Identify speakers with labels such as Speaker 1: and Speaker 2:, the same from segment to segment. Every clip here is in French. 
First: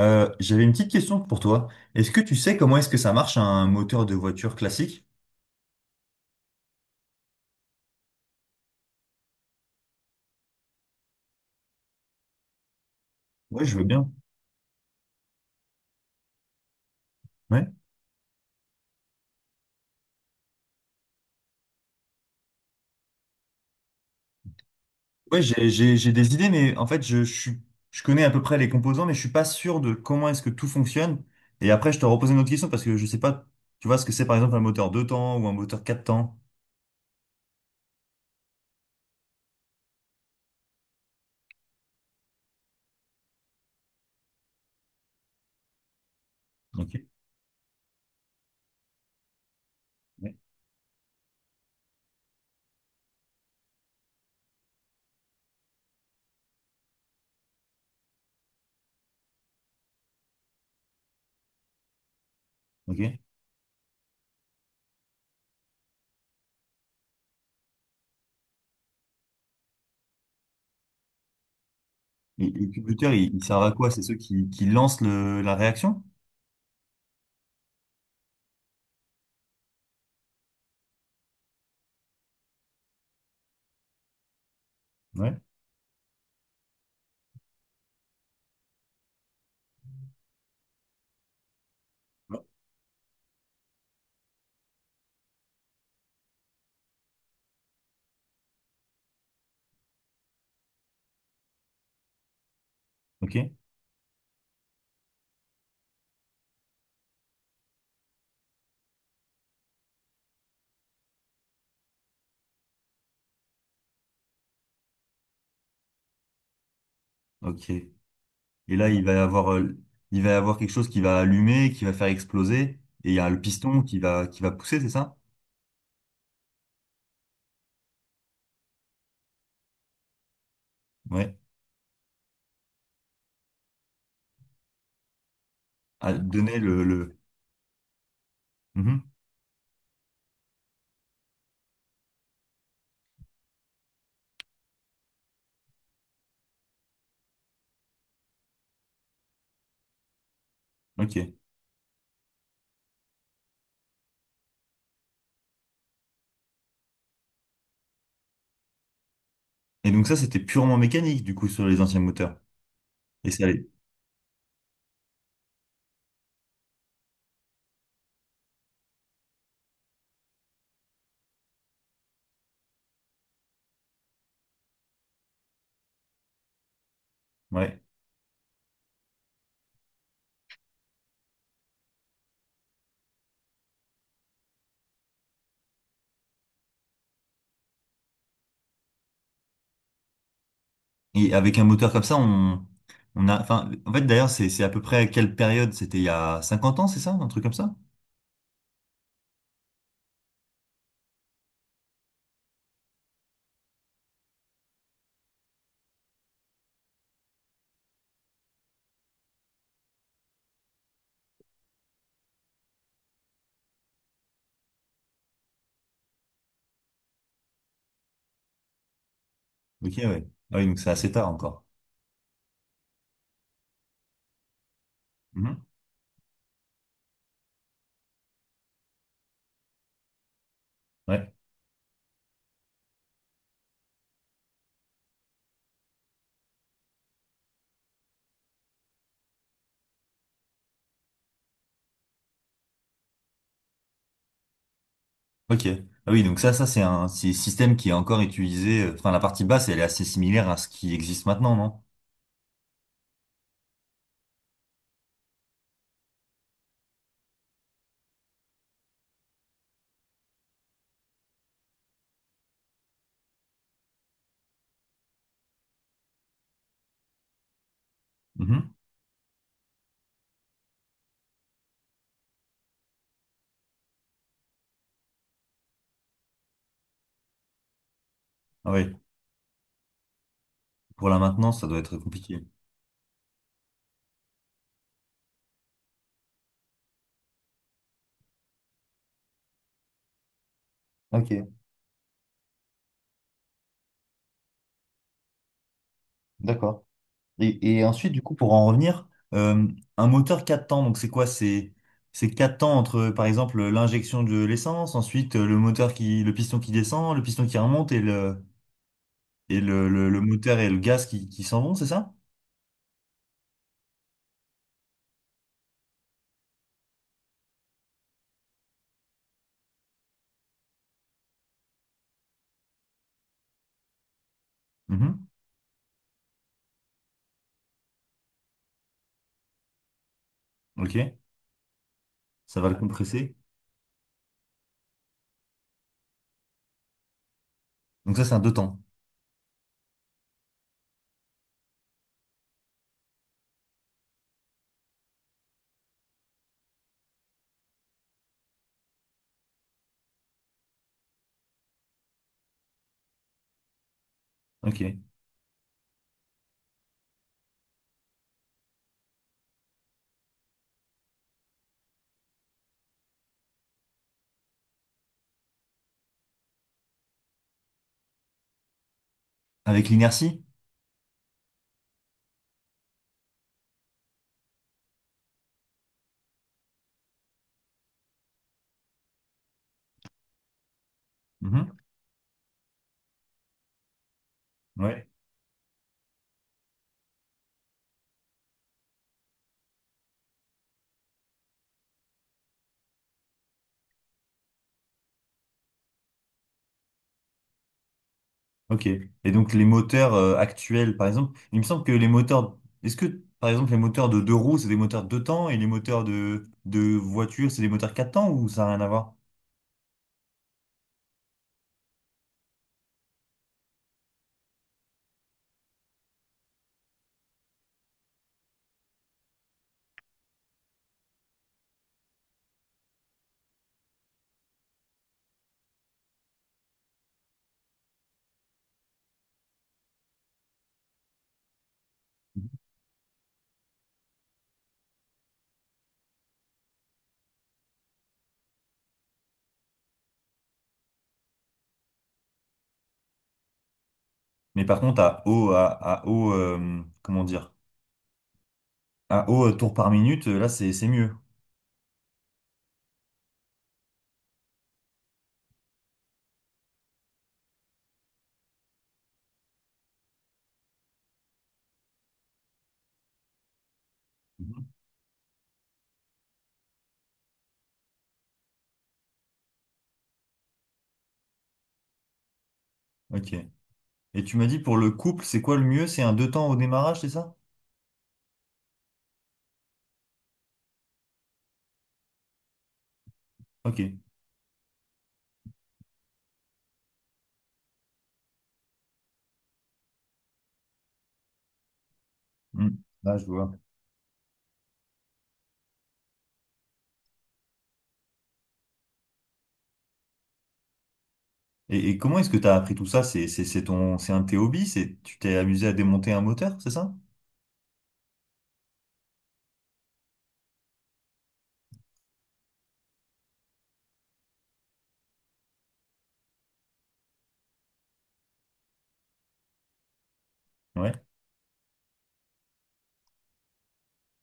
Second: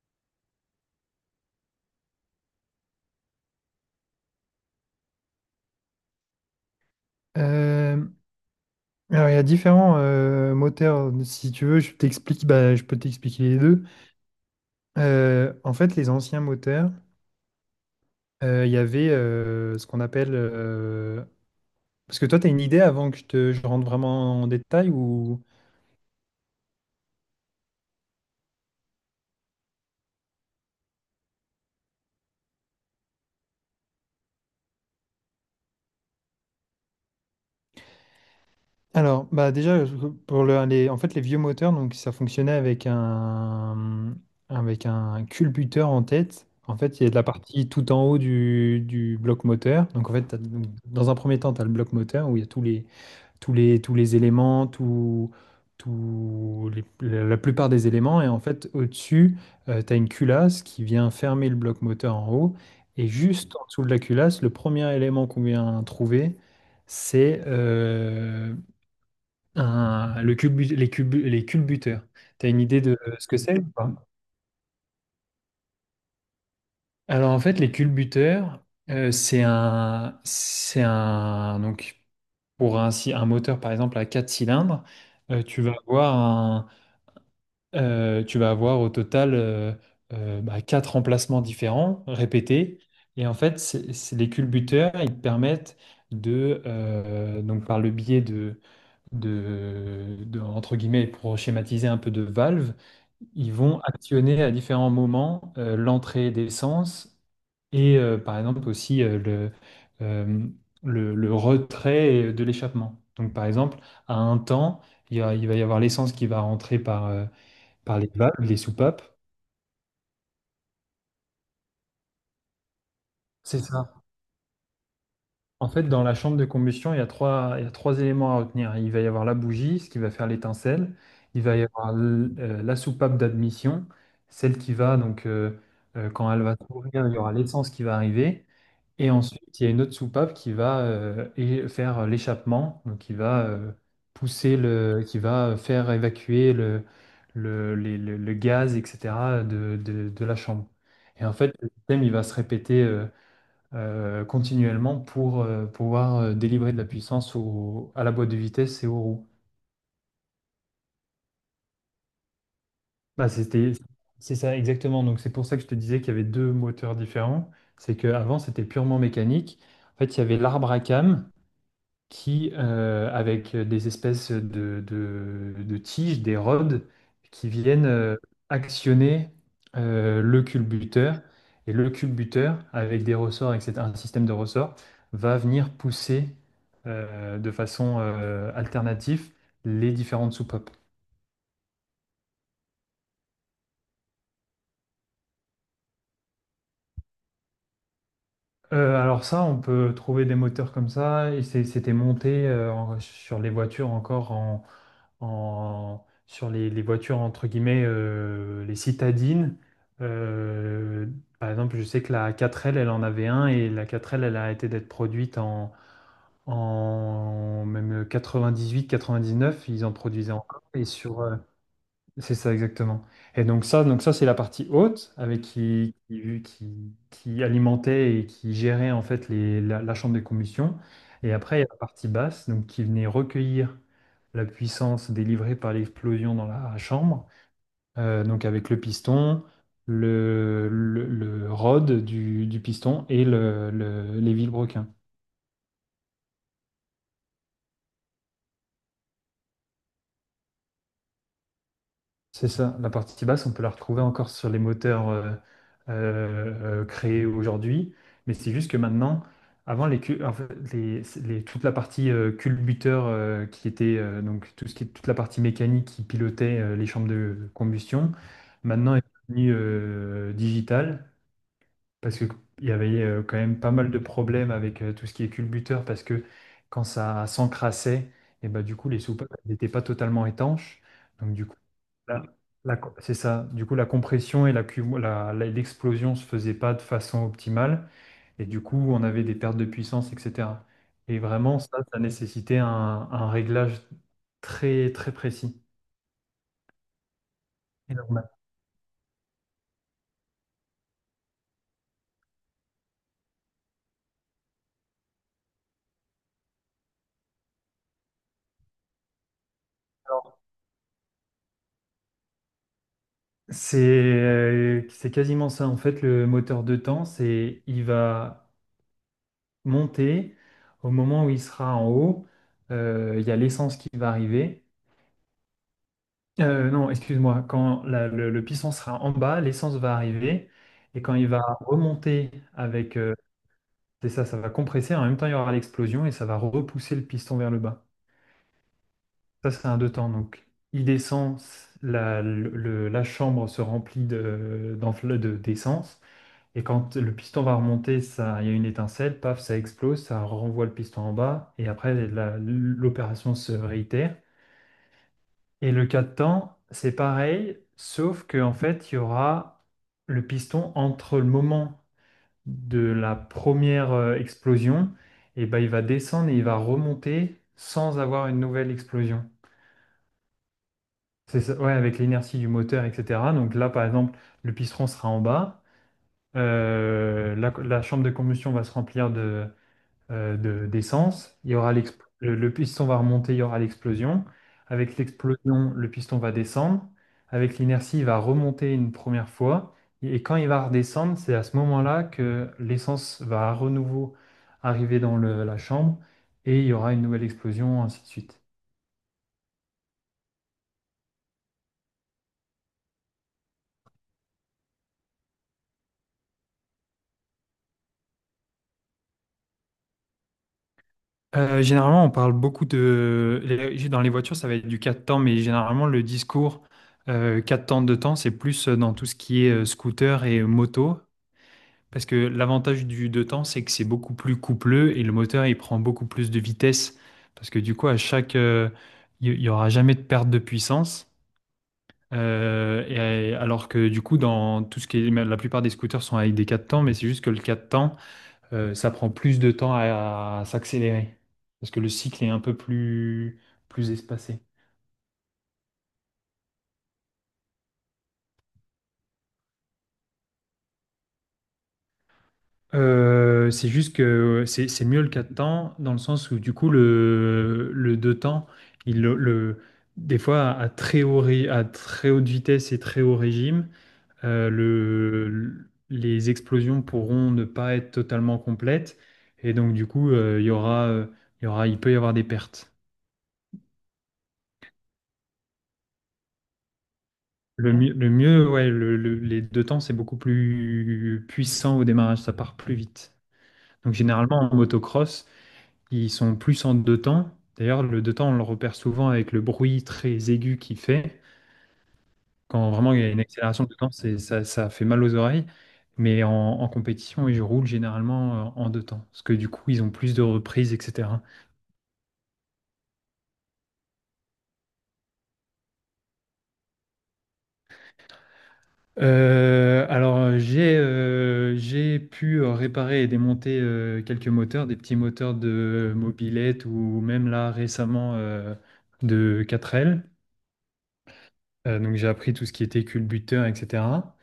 Speaker 1: J'avais une petite question pour toi. Est-ce que tu sais comment est-ce que ça marche un moteur de voiture classique?
Speaker 2: Euh, alors, il y a différents moteurs. Si tu veux, bah, je peux t'expliquer les
Speaker 1: Ouais, je
Speaker 2: deux.
Speaker 1: veux bien.
Speaker 2: En fait, les anciens moteurs,
Speaker 1: Ouais.
Speaker 2: il y avait ce qu'on appelle... Parce que toi, tu as une idée avant que je rentre vraiment en détail
Speaker 1: Ouais,
Speaker 2: ou...
Speaker 1: j'ai, j'ai, j'ai des idées, mais en fait, je connais à peu près les composants, mais je suis pas sûr de comment est-ce que tout fonctionne. Et après, je te repose une autre question parce que je sais pas, tu vois ce que c'est par exemple un moteur deux temps ou un moteur quatre temps.
Speaker 2: Alors, bah, déjà, en fait, les vieux moteurs, donc, ça fonctionnait avec un culbuteur en tête. En
Speaker 1: Ok.
Speaker 2: fait, il y a de la partie tout en haut du bloc moteur. Donc, en fait,
Speaker 1: Ouais.
Speaker 2: donc, dans un premier temps, tu as le bloc moteur où il y a tous les éléments, la plupart des éléments. Et en fait, au-dessus, tu as une culasse qui vient fermer le bloc moteur en haut.
Speaker 1: Ok.
Speaker 2: Et
Speaker 1: Et,
Speaker 2: juste en dessous de la culasse, le premier élément qu'on vient trouver, c'est un- le culbu- les culbuteurs. Tu as
Speaker 1: et
Speaker 2: une idée
Speaker 1: le
Speaker 2: de
Speaker 1: moteur,
Speaker 2: ce
Speaker 1: il,
Speaker 2: que
Speaker 1: il
Speaker 2: c'est
Speaker 1: sert
Speaker 2: ou
Speaker 1: à quoi?
Speaker 2: pas?
Speaker 1: C'est ceux qui lancent la réaction?
Speaker 2: Alors en fait, les culbuteurs, donc pour un, si- un moteur par exemple à 4 cylindres,
Speaker 1: Ouais.
Speaker 2: euh, tu vas avoir tu vas avoir au total bah, quatre remplacements différents,
Speaker 1: Ouais.
Speaker 2: répétés. Et en fait, les culbuteurs, ils te permettent donc par le biais de entre guillemets, pour schématiser un peu de valves,
Speaker 1: Ok.
Speaker 2: ils vont actionner à différents moments l'entrée d'essence et par exemple aussi euh, le retrait de l'échappement. Donc par exemple, à un temps, il va y avoir l'essence qui va rentrer
Speaker 1: Ok. Et
Speaker 2: par les valves, les
Speaker 1: là,
Speaker 2: soupapes.
Speaker 1: il va y avoir, il va y avoir quelque chose qui va allumer, qui va faire exploser. Et il y a le
Speaker 2: C'est
Speaker 1: piston
Speaker 2: ça.
Speaker 1: qui va pousser, c'est ça?
Speaker 2: En fait, dans la chambre de combustion, il y a trois éléments à retenir. Il va y avoir la bougie, ce qui va faire l'étincelle.
Speaker 1: Ouais.
Speaker 2: Il va y avoir la soupape d'admission, donc,
Speaker 1: À
Speaker 2: quand elle va
Speaker 1: donner le,
Speaker 2: s'ouvrir, il
Speaker 1: le...
Speaker 2: y aura l'essence qui va arriver.
Speaker 1: Mhm.
Speaker 2: Et ensuite, il y a une autre soupape qui va faire l'échappement, donc qui va qui va faire évacuer le gaz, etc., de la chambre.
Speaker 1: Ok.
Speaker 2: Et en fait, le système, il va se répéter continuellement pour pouvoir délivrer de la puissance à la boîte de vitesse et aux roues.
Speaker 1: Et donc ça, c'était purement mécanique, du coup, sur les anciens moteurs.
Speaker 2: Bah,
Speaker 1: Et ça allait.
Speaker 2: c'est ça exactement. Donc c'est pour ça que je te disais qu'il y avait deux moteurs différents. C'est qu'avant, c'était purement mécanique. En fait, il y avait l'arbre à cames avec des espèces de tiges, des rods, qui
Speaker 1: Ouais.
Speaker 2: viennent actionner le culbuteur. Et le culbuteur, avec des ressorts, etc., un système de ressorts, va venir pousser de façon alternative les différentes soupapes.
Speaker 1: Et avec un moteur comme ça, on a, enfin, en fait, d'ailleurs, c'est à peu près à quelle période? C'était il y a 50 ans, c'est ça? Un truc comme ça?
Speaker 2: Alors ça, on peut trouver des moteurs comme ça. C'était monté sur les voitures encore sur les voitures, entre guillemets, les citadines. Euh, Par exemple, je sais que la 4L, elle en avait un et la 4L, elle a arrêté d'être produite en même 98-99, ils
Speaker 1: Ok,
Speaker 2: en
Speaker 1: ouais.
Speaker 2: produisaient
Speaker 1: Ah
Speaker 2: encore.
Speaker 1: oui, donc c'est assez tard encore.
Speaker 2: C'est ça exactement. Et donc ça c'est la partie haute avec
Speaker 1: Mhm.
Speaker 2: qui alimentait et qui gérait en fait la chambre de combustion.
Speaker 1: Ouais.
Speaker 2: Et après il y a la partie basse donc qui venait recueillir la puissance délivrée par l'explosion dans la chambre. Donc avec le piston, le rod du piston et les vilebrequins.
Speaker 1: Ok. Ah oui, donc ça c'est un c'est système qui est encore utilisé. Enfin, la partie basse, elle est assez similaire à ce qui existe maintenant, non?
Speaker 2: C'est ça, la partie basse, on peut la retrouver encore sur les moteurs créés aujourd'hui, mais c'est juste que maintenant, en fait, toute la partie culbuteur qui était donc tout ce qui est toute la partie mécanique qui pilotait les chambres de combustion,
Speaker 1: Mhm.
Speaker 2: maintenant est devenue digitale parce que il y avait quand même pas mal de problèmes avec tout ce qui est culbuteur parce que quand ça s'encrassait, et ben,
Speaker 1: Ah
Speaker 2: du coup
Speaker 1: oui.
Speaker 2: les soupapes n'étaient pas totalement étanches.
Speaker 1: Pour la
Speaker 2: Donc, du
Speaker 1: maintenance, ça doit être
Speaker 2: la-
Speaker 1: compliqué.
Speaker 2: la C'est ça. Du coup, la compression et la cum- la- la- l'explosion se faisaient pas de façon optimale. Et du coup, on avait des pertes de puissance, etc. Et
Speaker 1: Ok,
Speaker 2: vraiment, ça nécessitait un réglage très, très précis.
Speaker 1: d'accord. Et
Speaker 2: Et donc,
Speaker 1: ensuite, du
Speaker 2: maintenant,
Speaker 1: coup, pour en revenir, euh, un moteur 4 temps, donc c'est quoi? C'est 4 temps entre, par exemple, l'injection de l'essence, ensuite le moteur qui, le piston qui descend, le piston qui remonte et le moteur et le gaz qui s'en vont, c'est ça?
Speaker 2: c'est quasiment ça. En fait, le moteur de temps, c'est il va monter au moment où il sera en haut. Il y a l'essence qui va arriver.
Speaker 1: Mhm.
Speaker 2: Non, excuse-moi. Quand le piston sera en bas, l'essence va arriver.
Speaker 1: Ok,
Speaker 2: Et quand il va remonter
Speaker 1: ça va le
Speaker 2: avec...
Speaker 1: compresser.
Speaker 2: C'est ça, ça va compresser. En même temps, il y aura l'explosion et ça va repousser le piston vers le bas.
Speaker 1: Donc ça, c'est un deux temps.
Speaker 2: Ça, c'est un deux temps. Donc, il descend, la chambre se remplit d'essence. Et quand le piston va remonter, ça, il y a une étincelle, paf, ça explose, ça renvoie le piston en bas. Et après, l'opération se réitère.
Speaker 1: Ok.
Speaker 2: Et le cas de temps, c'est pareil, sauf que en fait, il y aura le piston entre le moment de la première explosion, et ben, il va descendre et il va remonter sans avoir une nouvelle explosion.
Speaker 1: Avec l'inertie?
Speaker 2: C'est ça, ouais, avec l'inertie du moteur, etc. Donc là, par exemple, le piston sera en bas, la chambre de combustion va se remplir d'essence, il y aura
Speaker 1: Mhm.
Speaker 2: l'exp- le piston va remonter, il y aura l'explosion. Avec
Speaker 1: Ouais.
Speaker 2: l'explosion, le piston va descendre. Avec l'inertie, il va remonter une première fois. Et quand il va redescendre, c'est à ce moment-là que l'essence va à renouveau arriver dans la chambre et il y aura une nouvelle explosion, ainsi de suite.
Speaker 1: Ok. Et donc les moteurs actuels, par exemple, il me semble que les moteurs, est-ce que par exemple les moteurs de deux roues, c'est des moteurs deux temps et les moteurs de voiture, c'est des moteurs quatre temps ou ça n'a rien à voir?
Speaker 2: Généralement, on parle beaucoup de... les- dans les voitures, ça va être du 4 temps, mais généralement, le discours 4 temps, 2 temps, c'est plus dans tout ce qui est scooter et moto. Parce que l'avantage du deux temps, c'est que c'est beaucoup plus coupleux et le moteur, il prend beaucoup plus de vitesse. Parce que du coup, il n'y aura jamais de perte de puissance. Alors que du coup, dans tout ce qui est, la plupart des scooters sont avec des 4 temps, mais c'est juste que le 4 temps, ça prend plus de temps à s'accélérer. Parce que le cycle est un peu plus espacé.
Speaker 1: Mais par contre, à haut, comment dire, à haut tour par minute, là c'est mieux.
Speaker 2: C'est juste que c'est mieux le 4 temps dans le sens où du coup le 2 temps, il, le, le- des fois à à très haute vitesse et très haut régime,
Speaker 1: Mhm.
Speaker 2: les explosions pourront ne pas être totalement complètes et donc du coup il peut y avoir des pertes.
Speaker 1: Ok. Et tu m'as dit pour le couple, c'est quoi le mieux? C'est un deux temps au démarrage, c'est ça?
Speaker 2: Le mieux, ouais, les deux temps c'est beaucoup plus puissant au démarrage, ça part plus vite. Donc
Speaker 1: Ok.
Speaker 2: généralement en motocross, ils sont plus en deux temps. D'ailleurs, le deux temps, on le repère souvent avec le bruit très aigu qu'il fait. Quand
Speaker 1: Hmm.
Speaker 2: vraiment il y a
Speaker 1: Là,
Speaker 2: une
Speaker 1: je vois.
Speaker 2: accélération de temps, ça fait mal aux oreilles. Mais en compétition, ils roulent généralement en deux temps. Parce que du coup, ils ont plus de reprises, etc.
Speaker 1: Et comment est-ce que tu as appris tout ça? C'est ton, c'est un de tes hobbies? C'est, tu t'es amusé à démonter un moteur, c'est ça?
Speaker 2: Alors, j'ai pu réparer et démonter quelques moteurs, des petits moteurs de mobilette ou même là récemment de 4L.
Speaker 1: Ouais.
Speaker 2: Donc j'ai appris tout ce qui était culbuteur, etc.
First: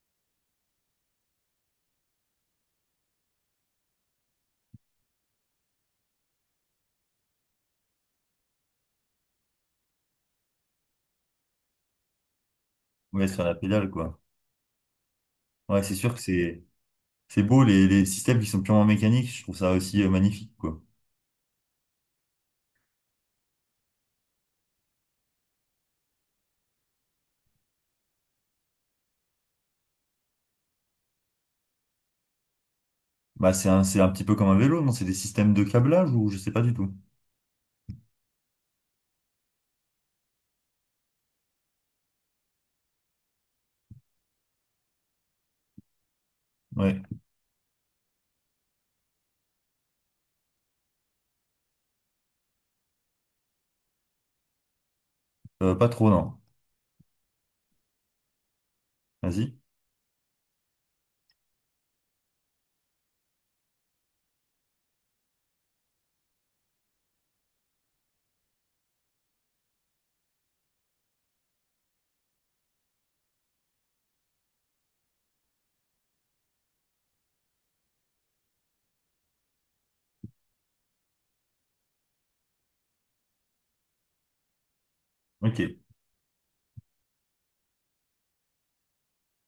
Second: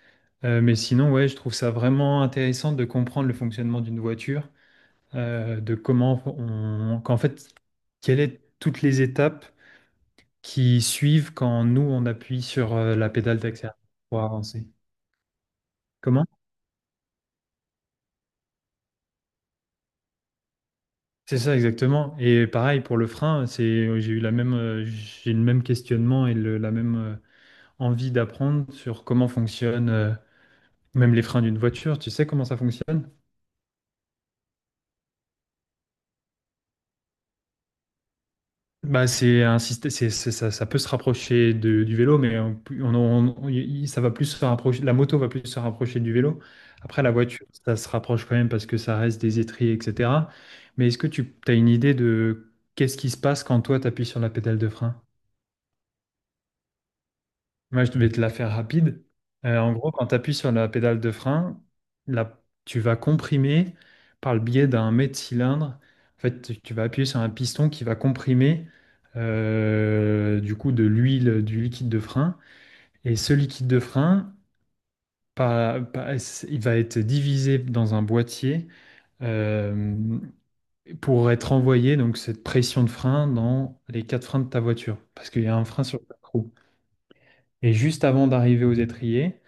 Speaker 2: Mais sinon, ouais, je trouve ça vraiment intéressant de comprendre le fonctionnement d'une voiture, qu'en fait, quelles sont toutes les étapes qui suivent quand nous on appuie sur la
Speaker 1: Ouais,
Speaker 2: pédale
Speaker 1: sur la
Speaker 2: d'accélérateur
Speaker 1: pédale, quoi.
Speaker 2: pour avancer.
Speaker 1: Ouais, c'est sûr que
Speaker 2: Comment?
Speaker 1: c'est beau les systèmes qui sont purement mécaniques, je trouve ça aussi magnifique quoi.
Speaker 2: C'est ça exactement. Et pareil pour le frein, j'ai le même questionnement et la même envie d'apprendre sur comment fonctionnent même les freins d'une voiture. Tu sais comment ça fonctionne?
Speaker 1: Bah c'est un petit peu comme un vélo, non? C'est des systèmes de câblage ou je sais pas du tout.
Speaker 2: Bah, c'est un système, c'est- ça peut se rapprocher du vélo, mais ça va plus se rapprocher, la moto va plus se rapprocher du vélo.
Speaker 1: Ouais,
Speaker 2: Après, la voiture, ça se rapproche quand même parce que ça reste des étriers, etc. Mais est-ce que tu as une idée de qu'est-ce qui se passe quand toi, tu appuies sur la pédale de frein?
Speaker 1: Pas trop non.
Speaker 2: Moi, je vais te la faire rapide.
Speaker 1: Vas-y.
Speaker 2: En gros, quand tu appuies sur la pédale de frein, là, tu vas comprimer par le biais d'un mets de cylindre. En fait, tu vas appuyer sur un piston qui va comprimer du coup de l'huile, du liquide de frein. Et ce liquide de frein, par- par- il va être divisé dans un boîtier euh, pour être envoyé, donc cette pression de frein, dans les quatre freins de ta voiture. Parce qu'il y a
Speaker 1: Ok,
Speaker 2: un frein sur ta roue. Et juste avant d'arriver aux étriers,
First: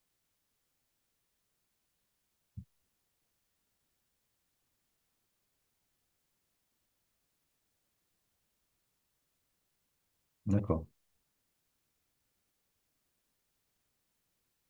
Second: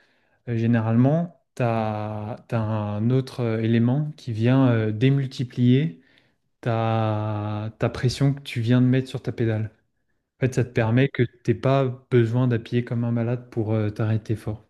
Speaker 2: généralement, un autre élément qui vient démultiplier ta pression que tu viens de mettre sur ta pédale. En fait, ça te
Speaker 1: d'accord.
Speaker 2: permet que tu n'aies pas besoin d'appuyer comme un malade pour t'arrêter fort.